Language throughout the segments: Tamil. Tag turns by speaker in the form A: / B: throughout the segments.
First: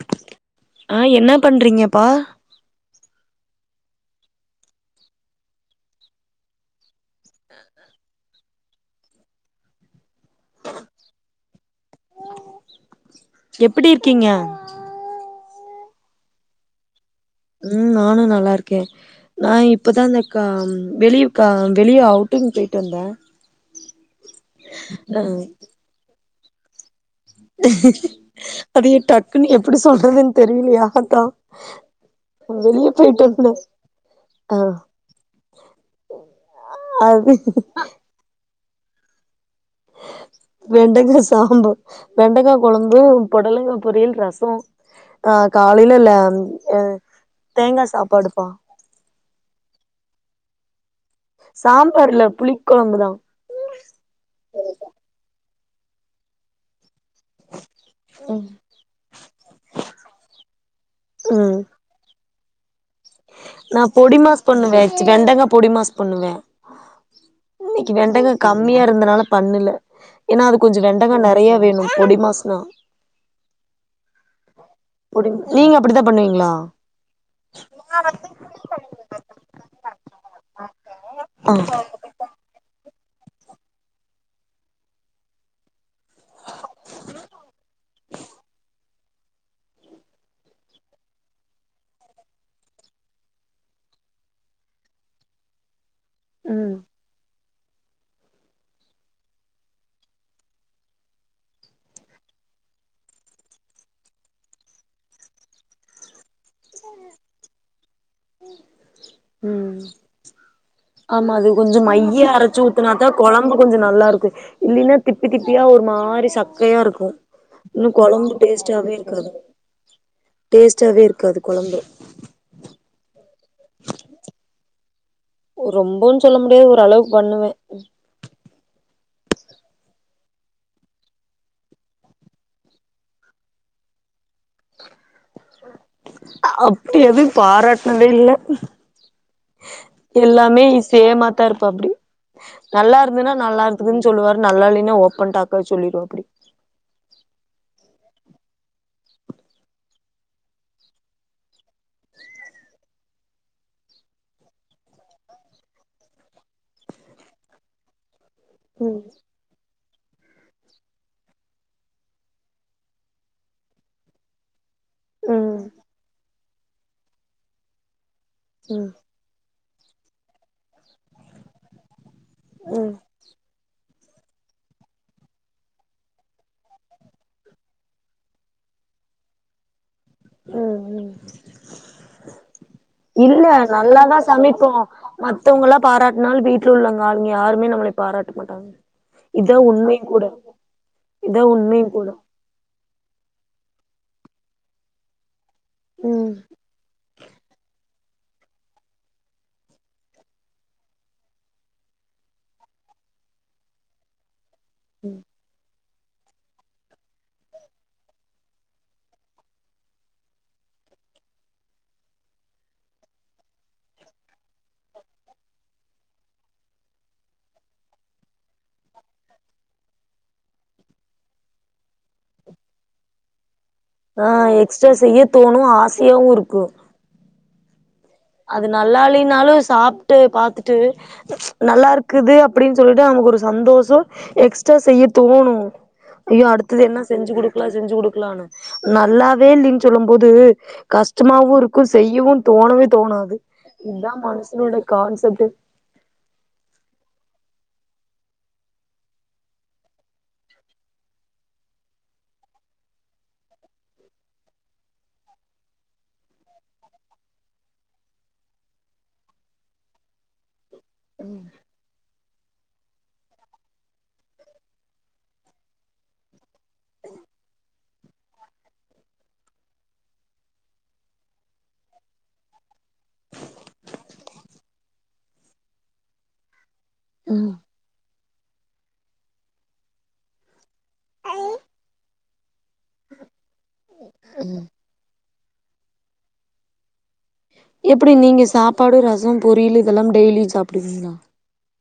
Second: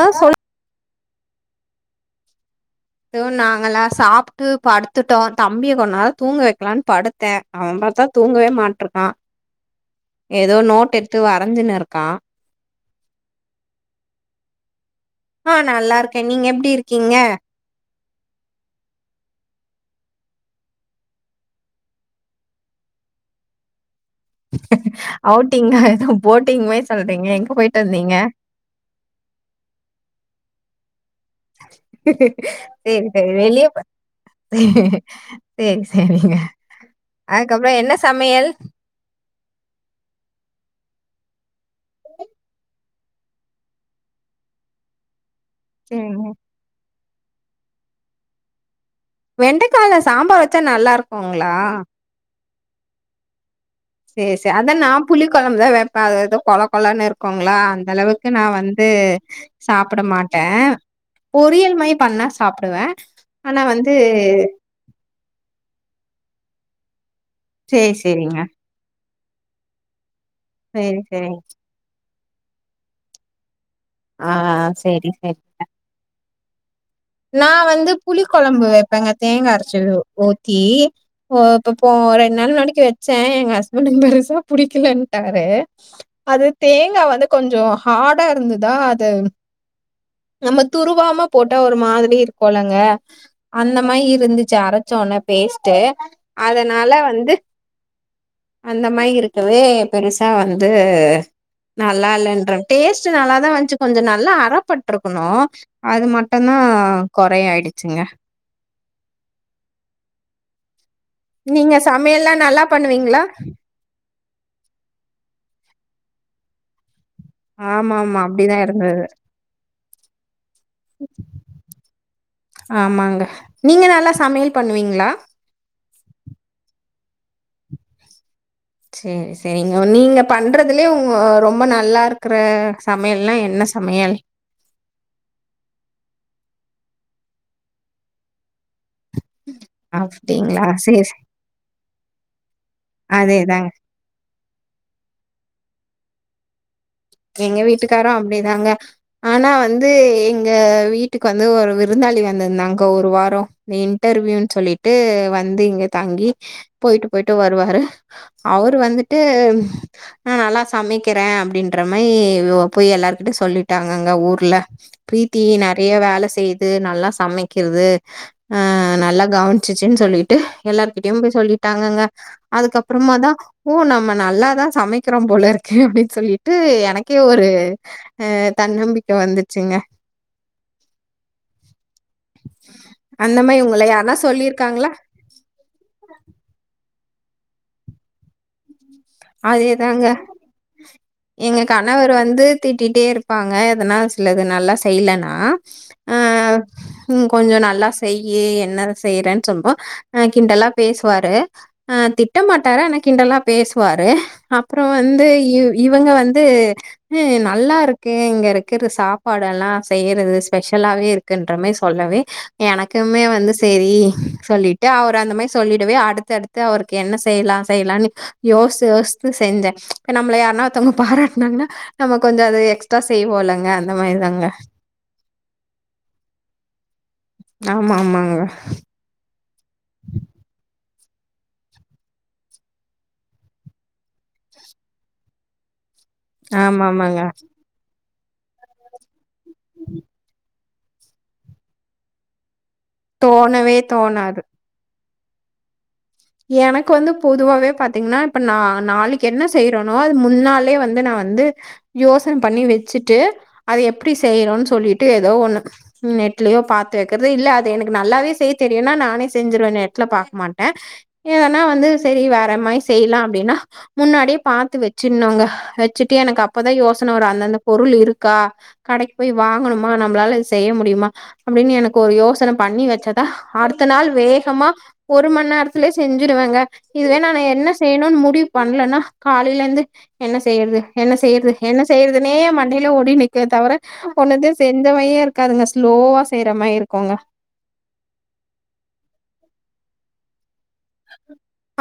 A: ஆ சொல்
B: ஆ என்ன பண்றீங்கப்பா
A: இதோ நாங்கலா சாப்டு படுத்துட்டோ தம்பிய கொஞ்சோ நேரோ தூங்க வைக்கலாம்னு படு த்தே அவ பாத்தா தூங்கவே மாட்றா ஏதோ நோட் எடுத்து வரைஞ்சுன்னு இருக்கா
B: எப்டி இருக்கீங்க
A: ஆ நல்லா இருக்கே நீங்க எப்டி இருக்கீங்க
B: ம் நானு நல்லா இருக்கே நா இப்போ தா இந்த கா வெளிய கா வெளியே அவுட்டிங் போயிட்டு வந்தே ஆ
A: அவுட்டிங்கா என்ன போட்டிங் மாரி சொல்றீங்க எங்க போயிட்டு வந்தீங்க
B: அது டக்குன்னு எப்டி சொல்றதுன்னு தெரியலையா அதா வெளிய
A: சேரி
B: போயிட்டு
A: சேரி
B: வந்தே
A: வெளிய போ
B: ஆ
A: சேரி சேரி சேரிங்க
B: அது
A: அப்றோ என்ன சமையல்
B: வெண்டக்கா சாம்பார் வெண்டக்கா கொழம்பு புடலங்கா பொரியல் ரசோ ஆ காலையில லே
A: சேரிங்க
B: எ தேங்கா சாப்பாடுப்பா
A: வெண்டைக்கால சாம்பார் வச்சா நல்லா இருக்குங்களா
B: சாம்பார்‌ இல்ல புளி கொழம்புதா
A: சேரி சேரி அதா நா புளிக் கொழம்பு தா வைப்பே அத ஏதோ கொல கொலனு இருக் இருக்கோங்களா அந்த அளவுக்கு நா வந்து சாப்பிட மாட்டே
B: ம்
A: பொரியல் மாரி பண்ணா சாப்டுவே ஆனா
B: நா
A: வந்து
B: பொடி மாஸ் பண்ணுவ வெண்டக்கா பொடி மாஸ் பண்ணுவே
A: சேரி
B: இன்னைக்கு வெண்டக்கா
A: சேரிங்க
B: கம்மி இருந்ததுனால பண்ணல ஏன்னா அது கொஞ்சோ
A: சேரி
B: வெண்டக்கா
A: சேரிங்
B: நறைய வேணோ பொடி மாஸ்னா
A: ஆ சேரி
B: பொடி
A: சேரி
B: நீங்க அப்படித்தா பண்ணுவீங்களா
A: நா வந்து புளி கொலம்பு வைப்பேங்க தேங்கா அரைச்சி ஊத்தி ஓ
B: ஆ
A: இப்ப போ ரெண்டு நாள் முன்னாடிக் வச்ச எங்க ஹஸ்பண்ட் பெருசா புடிக்கலன்ட்டாரு அது தேங்கா வந்து கொஞ்சோ ஹாடா இருந்துதா அது நம்ம துருவாமா போட்டா ஒரு மாரி இருக்கோலங்க அந்த மாரி இருந்துச்சி அரைச்ச உன்ன பேஸ்ட்டு
B: ம்
A: அதனால வந்து அந்த மாரி இருக்கவே பெருசா வந்து நல்லா இல்லன்ற டேஸ்ட்டு நல்லாதா வஞ்சி கொஞ்சோ நல்லா அறப்பட்டருக்கணோ அது மட்டோ தா கொறைய ஆயிடுச்சுங்க
B: உம் ஆமா அது
A: நீங்க
B: கொஞ்சோ மைய
A: சமையல்லா
B: அரைச்சி
A: நல்லா
B: ஊத்தனா தா
A: பண்ணுவீங்களா
B: கொலம்பு கொஞ்சோ நல்லா இருக்கோ இல்லன்னா திப்பி திப்பியா ஒரு மாரி சக்கையா இருக்கோ இன்னோ
A: ஆமா ஆமா
B: கொலம்பு
A: அப்டிதா
B: டேஸ்ட்டாவே
A: இருந்தது
B: இருக்காது டேஸ்ட்டாவே இருக்காது கொலம்பு
A: ஆமாங்க நீங்க நல்லா சமையல் பண்ணுவீங்களா
B: ரொம்போ சொல்ல முடியாது ஒரு அளவுக்கு பண்ணுவே
A: செரி செரிங்க நீங்க பண்றதுலயே உங்க ரொம்ப நல்லா இருக்கற சமையல்னா என்ன சமையல்
B: அப்டி எது பாராட்னதே இல்ல எல்லாமே
A: அப்டிங்களா சேரி
B: சேமாதா இருப்பா அப்டி நல்லா இருந்தூன்னா நல்லா
A: அதேதாங்க
B: இரு துன்னு சொல்லுவாரு நல்ல இல்லை இன்னா ஓப்பன் டாக்கான்னு சொல்லிடு வாப்படி
A: எங்க வீட்டுக்காரோ அப்டிதாங்க ஆனா வந்து எங்க வீட்டுக்கு வந்து ஒரு விருந்தாளி வந்திருந்தாங்க ஒரு வாரோ இன்டர்வியூன்னு சொல்லிட்டு வந்து இங்க தாங்கி போயிட்டு போயிட்டு வருவாரு அவரு
B: ம்
A: வந்துட்டு நா நல்லா சமைக்கற அப்டின் ற மாரி போய் எல்லார் கிட்டயோ சொல்லிட்டாங்க அங்க ஊர்ல பிரீத்தி
B: ம்
A: நறைய வேல செய் து நல்லா சமைக்கிது
B: ம்
A: நல்லா கவுன்ச்சின்னு சொல்லிட்டு எல்லார்கிட்டயோ போய் சொல்லிட்டாங்கங்க
B: ம்
A: அதுக்கப்பறமா தா ஓ நம்ம நல்லாதா சமைக்கிறோ போல இருக்கு அப்டின்னு சொல்லி ட்டு எனக்கே ஓரு தன்னம்பிக்க வந்துச்சிங்க
B: உம் உம்
A: அந்த
B: இல்ல
A: மாரி உங்கள
B: நல்லா
A: யாருன்னா
B: தா சமைப்போ
A: சொல்லியிருக்காங்களா?
B: மத்தவங்கல்லா பாராட்னளோ வீட்டுல உள்ளவங்க ஆளுங்க யாருமே நம்மள பாராட்ட மாட்டாங்க இதா
A: அதே
B: உண்மையு
A: தாங்க
B: கூட இதா
A: எங்க
B: உண்மையு கூட
A: கணவர் வந்து திட்டிட்டே இருப்பாங்க எதனா சிலது நல்லா செய்யலனா ஆ உம் கொஞ்சோ நல்லா செய்யி என்ன செய்யறேன்னு சொல்வோ ஆ கிண்டல்லா பேசுவாரு அ திட்டமாட்டார அனாக் கிண்டல்லா பேசுவாரு அப்பறோ வந்து இவங்க வந்து நல்லா இருக்கு இங்க இருக்கிற சாப்பாடு எல்லா செய்யறது ஸ்பெஷலாவே இருக்குன்ற மாரி சொல்லவே எனக்குமே வந்து செரி சொல்லிட்டு அவர் அந்த மாரி சொல்லிடுவே அடுத்தடுத்து அவருக்கு என்ன செய்யலா செய்யலானு யோஸ்து யோஸ்த்து செஞ்ச இப்ப நம்மள யார்னா ஒருத்தவங்க பாராட்டனாங்கன்னா நம்ம கொஞ்சோ அது எக்ஸ்ட்ரா செய்யவோலங்க
B: ஆ எக்ஸ்ட்ரா செய்ய தோணோ ஆசையாவோ இருக்கோ
A: ஆமா ஆமாங்க
B: அது நல்லாலினாலு சாப்ட்டு பாத்துட்டு நல்லா இருக்குது அப்டின்னு சொல்லிட்டு நமக்கு ஒரு சந்தோஷோ எக்ஸ்ட்ரா செய்ய தோனூ ஐயோ அடுத்தது
A: ஆமா,
B: என்னா
A: ஆமாங்க.
B: செஞ்சு குடுக்கலா செஞ்சு குடுக்கலானு நல்லாவே இல்லன்னு சொல்லு போது கஷ்டமாவு இருக்கு செய்யவு தோணவே தோணாது
A: தோணவே
B: இதுதா
A: தோணாது.
B: மனுசனோட கான்செப்ட்டு
A: எனக்கு வந்து பொதுவாவே பாத்தீங்கனா இப்ப நா நாளைக்கி என்ன செய்றனோ அது முன்னாலயே வந்து நா வந்து யோசன பன்னி வச்சுட்டு அத எப்டி செய்றோன் சொல்லிட்டு ஏதோ ஒன்னு நெட்லயு பாத்து வக்றது இல்ல அது எனக்கு நல்லாவே செய்ய தெரியுனா நானே செஞ்சிருவே நெட்ல பாக் மாட்டே ஏதனா வந்து செரி வேற மாரி செய்லா அப்டினா முன்னாடியே பாத்து வச்சினுங்க வச்சுட்டு எனக்கு அப்பதா யோசன வரு அந்தந்த பொருள் இருக்கா கடைக்கு போய் வாங்கணுமா நம்ளால இதுசெய்ய முடியுமா அப்டின்னு எனக்கு ஒரு யோசன பன்னி வச் சதா அடுத்த நாள் வேகமா ஒரு மணி நேரத்துலே செஞ்சிருவேங்க இதுவே நா
B: ம்
A: என்ன செய்யணுன் முடிவு பண்லன்னா காலைலந்து என்ன செய்றது என்ன செய்றது என்ன செய்றதுனே மண்டைல ஓடினிக்க தவிர ஒன்னுத்தியு
B: ம்
A: செஞ் ச மேரிய இருக்காதுங்க ஸ்லோவா செய்ற மாரி இருக்கோங்க
B: எப்டி நீங்கள் சாப்பாடு ரசொ பொரியல் இதெல்லாம் டெய்லி சாப்டுவீங்ளா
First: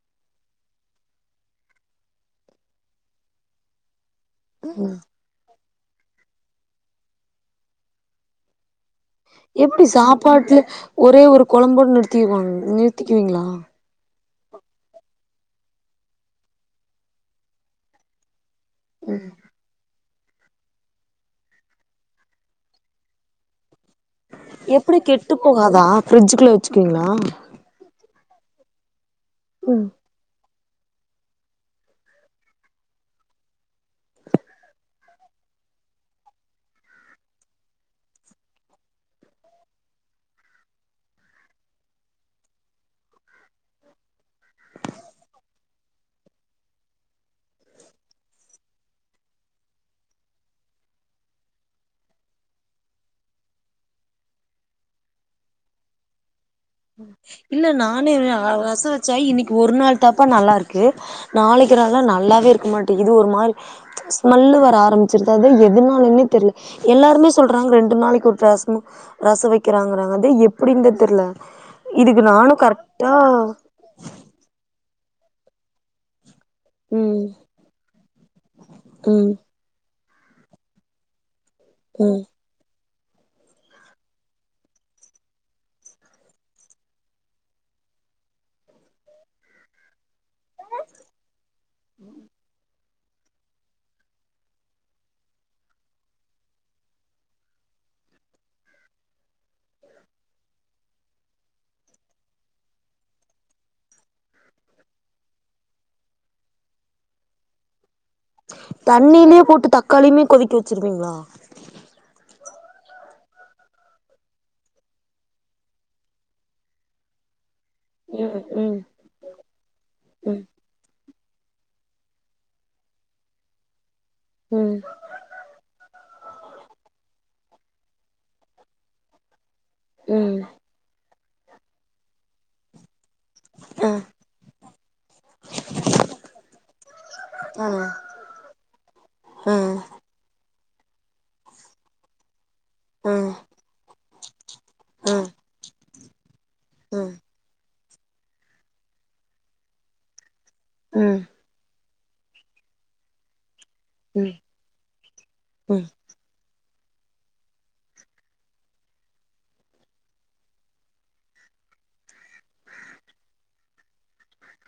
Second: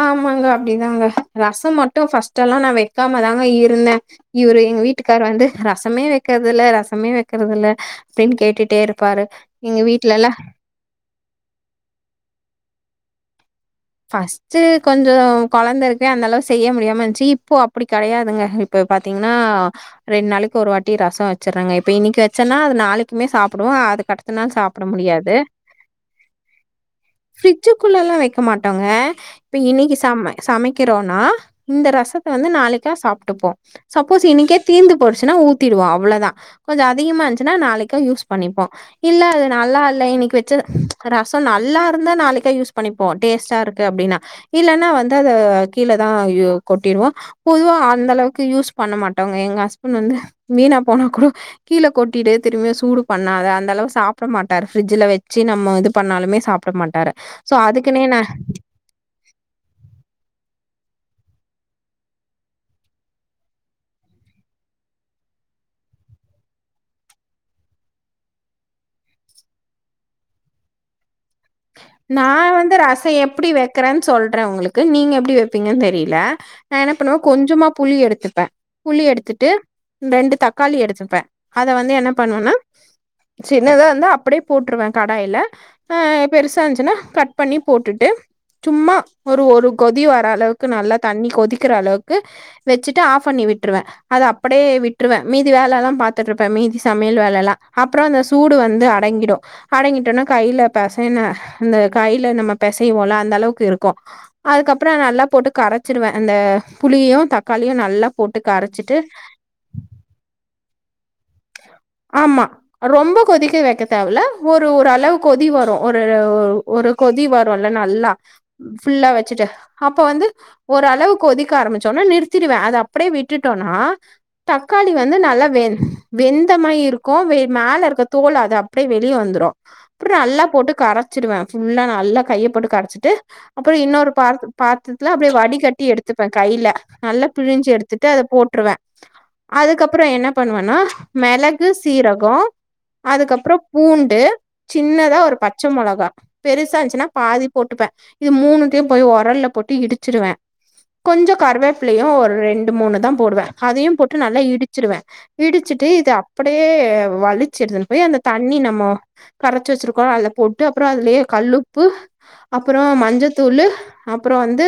A: ஆமாங்க அப்டிதாங்க ரசொ மட்டு ஃபர்ஸ்ட்ல்லா நா வைக்காம தாங்க இருந்தே இவுரு எங்க
B: ம்
A: வீட்டுக்கார் வந்து ரசமே வக்கறத்தில்ல ரசமே வக்கறதில்ல அப்டின்னு கேட்டுட்டே இருப் பாரு எங்க
B: எப்டி
A: வீட்ல எல்லா
B: சாப்பாட்ல ஒரே ஒரு கொழம்போடு நிறுத்திர்வாங்க நிறுத்திக்குவீங்ளா
A: ஃபஸ்ட் கொஞ்சொ கொழந்த இருக்கு அந்த அளவு செய்ய முடியாம இந்ச்சி இப்போ அப்டி கெடையாதுங்க இப்ப பாத்தீங்கனா ரெண்டு நாளைக்கு ஒரு வாட்டி ரசொ வச்சர்றங்க இப்ப இன்னிக்கு வச்சேன்னா அது நாளைக்குமே சாப்டுவோ அது
B: எப்டி கெட்டு போகாதா ஃப்ரிஜ்ஜுக்குள்ள வச்சுப்பீங்ளா
A: ஃப்ரிஜிக்குள்ளலா வைக்க மாட்டோங்க இப்ப
B: ம்
A: இன்னிக்கி சம சமை க்கிறோனா இந்த ரசத்த வந்து நாளைக்கா சாப்ட்டுப்போ சப்போஸ் இன்னக்கே தீந்து போய்டுச்சுனா ஊத்திடுவோ அவ்ளோதா கொஞ்சொ அதிகமா இருந்ச்சுனா நாளைக்கூ யூஸ் பன்னிப்போ இல்ல அது நல்லா இல்ல இன்னிக்கு வச்ச ரசொ நல்லா இருந்தா நாளைக்கு யூஸ் பன்னிப்போ டேஸ்ட்டாருக்கு அப்டின்னா இல்லன்னா வந்து அத கீழேதா கொட்டிடுவோ பொதுவா அந்த அளவுக்கு யூஸ் பண்ண மாட்டோங்க எங்க ஹஸ்பண்ட் வந்து வீணா போனா கூட கீழே கொட்டிடு திரும்ப சூடு பண்ணாத அந்த அளவு சாப்ட மாட்டார் ஃப்ரிட்ஜல வச்சு நம்ம இது பண்ணாலுமே சாப் ப்ட மாட்டாரு சோ அதுக்
B: நானூ எர ரசொ வச்சா இன்னிக்கி ஒரு நாள் தாப்பா நல்லாருக்கு நாளைக்லான்னா நல்லாவே இருக்க மாட்டேங்கிது ஒரு மாரி ஸ்மெல்லு வர ஆரம்பிச்சிருது அது எதுனாலனே தெர்ல எல்லாருமே சொல்றாங்க ரெண்டு நாளைக்கு ஒரு ரசொ ரசொ வக்கிறாங்கறாங்க அதே எப்டின்னு தெர்ல இதுக்கு
A: நா
B: நானு
A: வந்து ரசொ
B: கரெக்டா
A: எப்டி வெ க்கறேன்னு சொல்றே ஒங்களுக்கு நீங்க எப்டி வப்பீங்கன்னு தெரில நா என்ன பண்ணுவே
B: ம்
A: கொஞ்சமா புளி எடுத்துப்பே புளி
B: ம்
A: எடுத்துகிட்டு ரெண்டு தக்காளி எடுத்துப்பே அத வந்து என்ன
B: ம்
A: பண்ணுவனா சின்னத இருந்தா அப்டியே போட்டுர்வே கடாயில ஆ பெருசா இர்ச்சுன்னா கட் பன்னி போட்டுட்டு சும்மா ஒரு ஒரு கொதி வர் ர அளவுக்கு நல்லா தண்ணி கொதிக்கிற அளவுக்கு வச்சுட்டு ஆஃப் பண்ணி விட்டுர்வே அத அப்படியே விட்டுருவே மீதி வேலலா பாத்துட்ருப்பே மீதி சமையல் வேலல்லா அப்றோ அந்த சு சூடு வந்து அடங்கிடு அடங்கிட்டோன கைல பெச என்ன இந்த கைல நம்ம பெசைவோல அந்த அளவுக்கு இருக்கூ அதுக்கப்றோ நல்லா போட்டு கரச்சிருவே அந்த புளியு தக்காளியு நல்லா போட்டு கரச்சிட்டு
B: தண்ணீலே போட்டு தக்காளியுமே கொதிக்க வச்சிருவீங்ளா
A: ஆமா ரொம்ப கொதிக்க வைக்க தேவல ஒரு ஒரு அளவு கொதி வரு ஒரு ஒரு கொதி வரு ரொல்ல நல்லா
B: ம் ம்
A: ஃபுல்லா வச்சுட்டு அப்ப வந்து
B: ம்
A: ஓரளவுக் கொதிக்க ஆரமிச்சோனா நிறுத்திருவே அத அப்படியே விட்டுட்டோனா
B: ம்
A: தக்காளி வந்து நல்லா வெந் வெந்த் த மாரி இருக்கூ மேல இருக்க தோல் அது அப்டியே வெளியே வந்துடு அ
B: ம்
A: நல்லா போட்டு கரச் சிருவ ஃபுல்லா நல்லா கையப்போட்டு கரச்சிட்டு அப்றொ
B: ஆ
A: இன்னொரு பா பாத்தத்துல அப்படியே வடிகட்டி எடுத்துப்பே கையில நல்லா
B: ஆ
A: பிழிஞ்சு எடுத்துட்டு அத போட்டு ட்ருவ
B: ஆ
A: அதுக்கப்புறோ என்ன பண்ணுவன்னா மெளகு சீரகொ
B: ஆ
A: அதுக்கப்புறம் பூண்டு
B: ஆ
A: சின்னதா ஒரு பச்சை மொளகா பெருசா
B: ஆ
A: இருந்ச்சுன்னா பாதி போட்டுப்ப இது மூணுத்தையும் போய் ஒரல்ல போட்டு இடிச்சுடுவே
B: ம்
A: கொஞ்சொ கருவே ப்ளயு ஒரு ரெண்டு மூணு தா போடுவே அதையும் போட்டு
B: ம்
A: நல்லா இடிச்சிருவே இடிச்சிட்
B: ம்
A: ட்டு இது அப்படியே வலிச்சு எடுதுன்னு போய் அந்த தண்ணி நம்மோ கரச்சி வச்சிருக்கோ அதல போட்டு அப்புறொ அதுலயே கல்லுப்பு அப்போ மஞ்சத்தூளு அப்புறோ வந்து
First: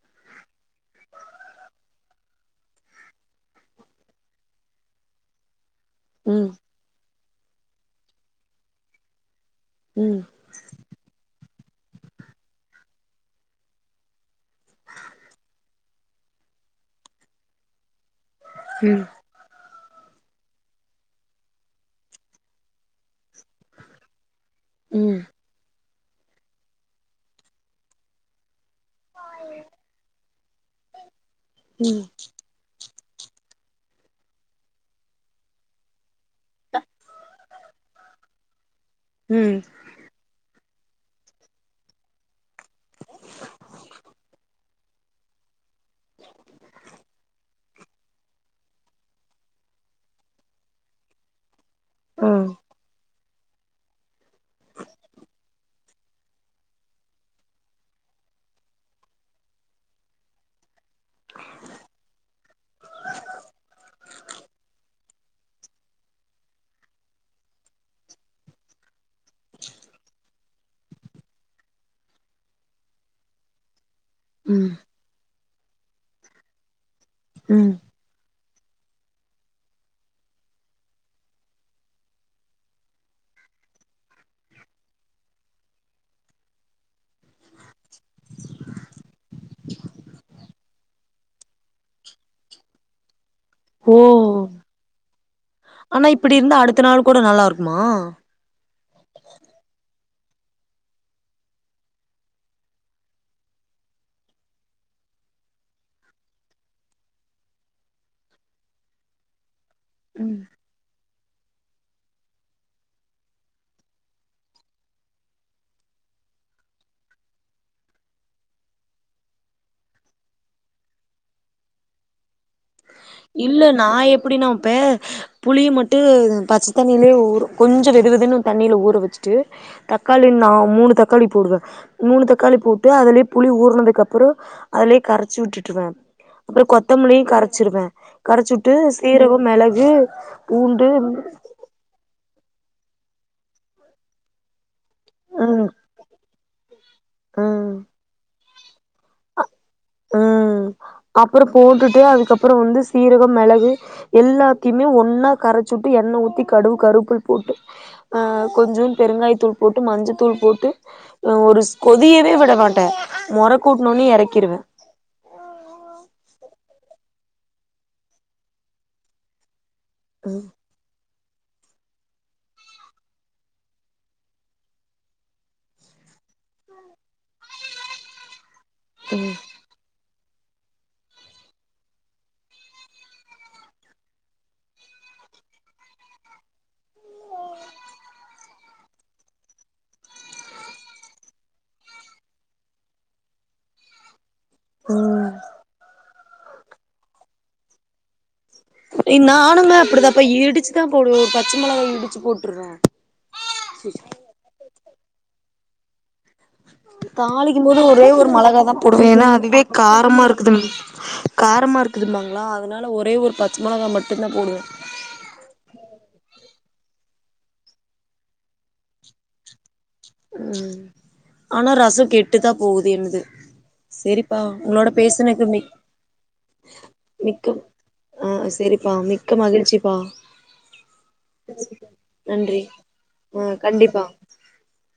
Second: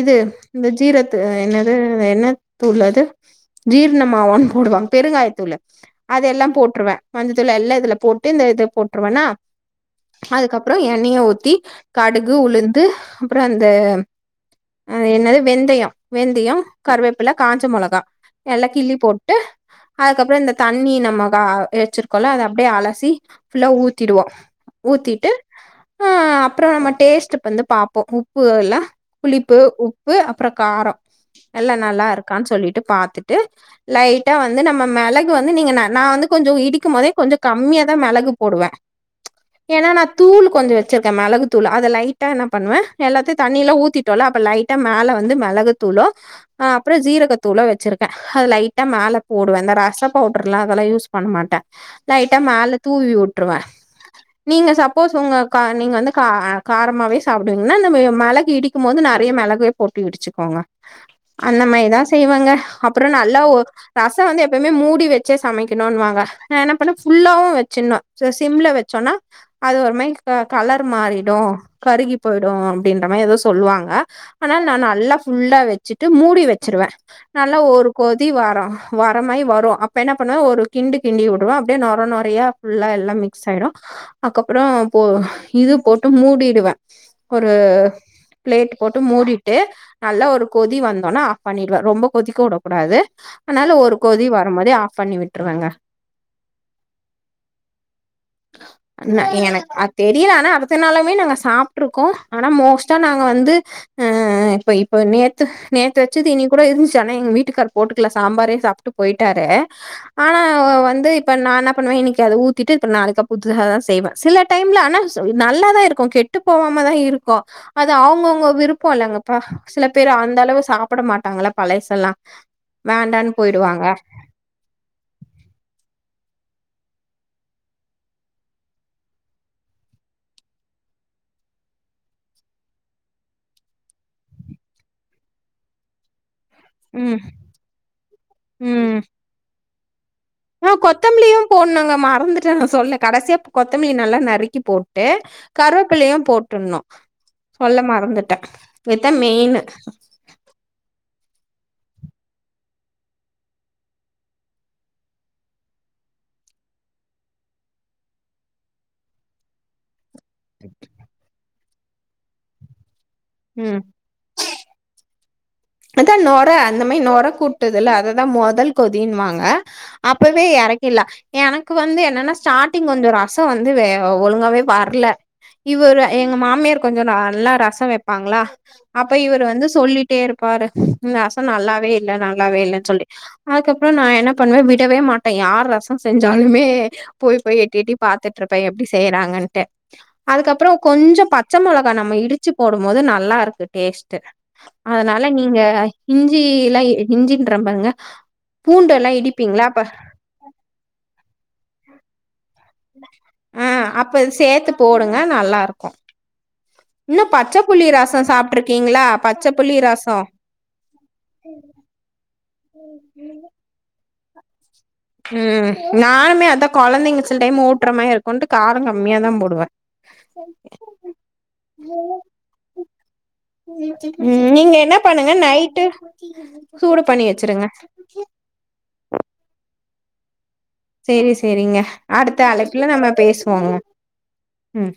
A: இது இந்த ஜீரத்து என்னது என்ன தூள்ளது ஜீரண்ணமாவான்னு போடுவாங்க பெருங்காயத்தூளு அத
B: ம்
A: எல்லாம் போட்ருவே மஞ்சத்தூள் எல்லா இதுல போட்டு இந்த இது போட்ருவன்னா
B: ம்
A: அதுக்கப்புறொ எண்ணெயை ஊத்தி கடுகு உளுந்து அப்றம் அந்த அ என்னது வெந்தயொ கருவேப்பில காஞ்ச மொளகா எல்லா கிள்ளி
B: ம்
A: போட்டு அதுக்கப்றொ இந்த தண்ணி நம்ம அ எச்சிருக்கோல்ல அத அப்டியே அலசி ஃபுல்லா ஊத்திடுவோ
B: ம்
A: ஊத்திட்டு அ அப்றொ நம்ம டேஸ்ட் வந்து பாப்போ உப்பு இல்ல புளிப்பு உப்பு அப்றோ காரொ எல்லா
B: ம்
A: நல்லா இருக்கான்னு சொல்லிட்டு பாத்துட்டு ட்ரு லைட் ட்டா வந்து நம்ம மெளகு வந்து நீங்க நா நா வந்து கொஞ்சொ இடிக்கும் போதே கொஞ்ச கம்மியா தா மெளகு போடுவே
B: ம்
A: ஏன்னா நா தூளு கொஞ்சொ வெச்சிருக்கே மெளகு தூள் அத லைட்டா என்னா பண்ணுவே எல்லாத்தையு தண்ணியெல்லா ஊத்தி டோல்ல அப்ப லைட்டா மேல வந்து மெளகு தூளூ அ அப்புறொ சீரகத்தூளூ வச்சிருக்கே அது லைட்டா மேல போடுவே இந்த ரசப் பவுட்ருல்லா அதெல்லா யூஸ் பண்ண மாட்டே
B: ஓ
A: லைட்டா மேல தூவி வுட்டுருவ நீங்க சப்போஸ் உங்க கா நீங்க வந்து காரமாவே சாப்பிடுவீங்கன்னா அந்த மெளகு இடி க்கும்மோது நறைய மெளகே போட்டு இடிச்சுக்கோங்க அந்த மேரிதா செய்வங்க அப்புறொ நல்லா ஒ ரசொ வந்து எப்பயுமே மூடி வச்சே சமைக்கனுன்வாங்க நா என்ன பண்ணே ஃபுல்லாவு வெச்சிண்ணு சிம்ல வச்சோன்னா அது ஒரு மாரி க கலர் மாறிடு கருகி போய்டு அப்டின்ற மாரி எதோ சொல்வாங்க ஆனா
B: ம்
A: நா நல்லா ஃபுல்லா வெச்சுட்டு மூடி வச்சிருவே நல்லா
B: ம்
A: ஒரு கொதி வரு வரமாயி வரு அப்ப என்ன பண்ணுவ ஒரு கிண்டு கிண்டி விடுவ அப்டியே நொற நொறையா ஃபுல்லா எல்லாம் மிக்ஸ் ஆயிடு அக்கப்புறொ போ இது போட்டு மூடிடுவ ஒரு பிளேட் போட்டு மூடிட்டு நல்ல ஒரு கொதி வந்தொன்னே ஆஃப் பண்ணிடுவே ரொம்ப கொதிக்க உட கூடாது அத்னால
B: ஓ
A: ஒரு கொதி வரும்போதே ஆஃப் பண்ணி விட்ருவேங்க
B: ஆனா இப்டி இருந்தா அடுத்த நாள் கூட நல்லா இருக்குமா
A: ஆஹ ந எனக் அது தெரில ஆனா அடுத்த நாளாமே நாங்க சாப்ட்ருக்கோ ஆனா மோஸ்டா நாங்க வந்து ஆ இப்ப இப்ப நேத்து நேத்து வெச்சது இன்னெக்கி கூட இருந்துச்சு ஆனா எங்க வீட்டுக்காரு போட்டுகல ச சாம்பாரே சாப்ட்டு போய்ட்டாரு ஆனா
B: ம்
A: வந்து இப்ப நா என்ன பண்ணுவே இன்னெக்கி அத ஊத்திட்டு இப்ப நாளெக்கி அ புதுசா தா செய்வே சில டைம்ல அனா நல்ல தா இருக்கு கெ ட்டு போகாமதா இருக்கு அது அவ்ங்கவுங்க விருப்போ இல்லங்களப்பா சில பேரு அந்த அளவு சாப்பட மாட்டாங்கள பழெசெல்லா
B: இல்ல நா எப்டின்னா வெபே புளிய மட்டு பச்ச தண்ணியிலே ஊறு கொஞ்சோ வெது வெதுன்னு தண்ணில ஊறு வெச்சுட்டு தக்காளி நா மூனு தக்காளி போடுவ மூனு தக்காளி போட்டு அதுலயே புளி ஊற்னதுக்கு அப்பறோ அதுலெயே கரச்சு உட்டுட்டுவ அப்றோ
A: ம்,
B: கொத்தமல்லியு கரச்சிருவ கரச்சு உட்டு சீரகோ மெளகு
A: அ
B: பூண்டு
A: கொத்தம்மல்லியு போட்னுங்க மறந்துட்ட நா சொல்ல கடசியா கொத்தமல்லிய நல்லா நறுக்கி போ ட்டு
B: ம்
A: கருவபிள்ளையு போட்டுட்னு
B: ம்
A: சொல்ல மறந்துட்ட இத்தா மெய்னு
B: அப்றோ போட்டுட்டு அதுக்கப்பொறோ வந்து சீரகோ மெளகு எல்லாத்தெய்மே ஒன்னா கரச்சு உட்டு எண்ண ஊத்தி கடுகு கருவபுள் போட்டு அ கொஞ்சோ பெருங்காய தூள் போட்டு மஞ்சத் தூள் போட்டு ஒரு ஸ் கொதியவே விட மாட்ட நொர
A: ம்.
B: கூட்ண ஒண்ணே எறக்கிருவே
A: அக்கா நார் ர அந்த மாரி நொர கூட்டுதுல அததா மொதல் கொதீன்வாங்க அப்பவே எறக்கீர்லா எனக்கு வந்து என்னன்னா ஸ்டார்ட்டிங் கொஞ்சோ ரசோ வந்து வே அ ஒழுங்காவே வர்ல இவரு எங்க மாமியார் கொஞ்சோ ந நல்லா ரசோ வெப்பாங்ளா அப்ப இவரு வந்து சொல்லீட்டே இரு பாரு இந்த ரசம் நல்லாவே இல்ல நல்லாவே இல்லன் சொல்லி அதுக்கப்றோ நா என்ன பண்ணுவ விடவே மாட்டே யார் ரசம் செஞ்சாலுமே போய் போய் எட்டி எட்டி பாத்துட்டுருப்ப எப்டி செய்றாங்கன்ட்டு அதுக்கப்றோ கொஞ்சோ பச்ச மொளகா நம்ம இடுச்சு போடும்போது நல்லா இருக்கு டேஸ்ட்டு அதனால நீங்க இஞ்சி இல்ல இ இஞ்சின்ற பாருங்க பூண்டு எல்லா இடிப்பீங்க்ள அப்ப
B: அப்ப இடுச்சி தா போடுவ ஒரு பச்ச மொளகா இடுச்சு போட்டுருவே
A: அ அப்ப இது சேத்து போடுங்க நல்லா இருக்கு
B: தாளிக்கும்போது ஒரே ஒரு மொளகா தா
A: சாப்ட்ருக்கீங்களா
B: போடுவே எனா
A: பச்ச
B: அதுவே
A: புளி ரசோ
B: காரமா இரு க்குதுன் காரமா இருக்குதுன்பாங்களா அதனால ஒரே ஒரு பச்ச மொளகா மட்டுந் தா போடுவ
A: ம் நானுமே அதா கொழந்தைங்க சில டைம் ஊட்ற மாரி இருக்குன்ட்டு காரோ கம்மியாதா போடுவ
B: ம் ஆனா ரசொ கெட்டுதா போகுது என்னுது
A: ம் நீங்க என்ன பண்ணுங்க
B: மி
A: நைட்டு சூடு பண்ணி வெச்சிருங்க
B: அ செரி பா மிக்க மகிழ்ச்சி பா
A: செரி செரிங்க அடுத்த
B: நன்றி
A: அழைப்புல நம்ப
B: ஆ
A: பேசுவோங்க
B: கண்டிப்பா
A: ம்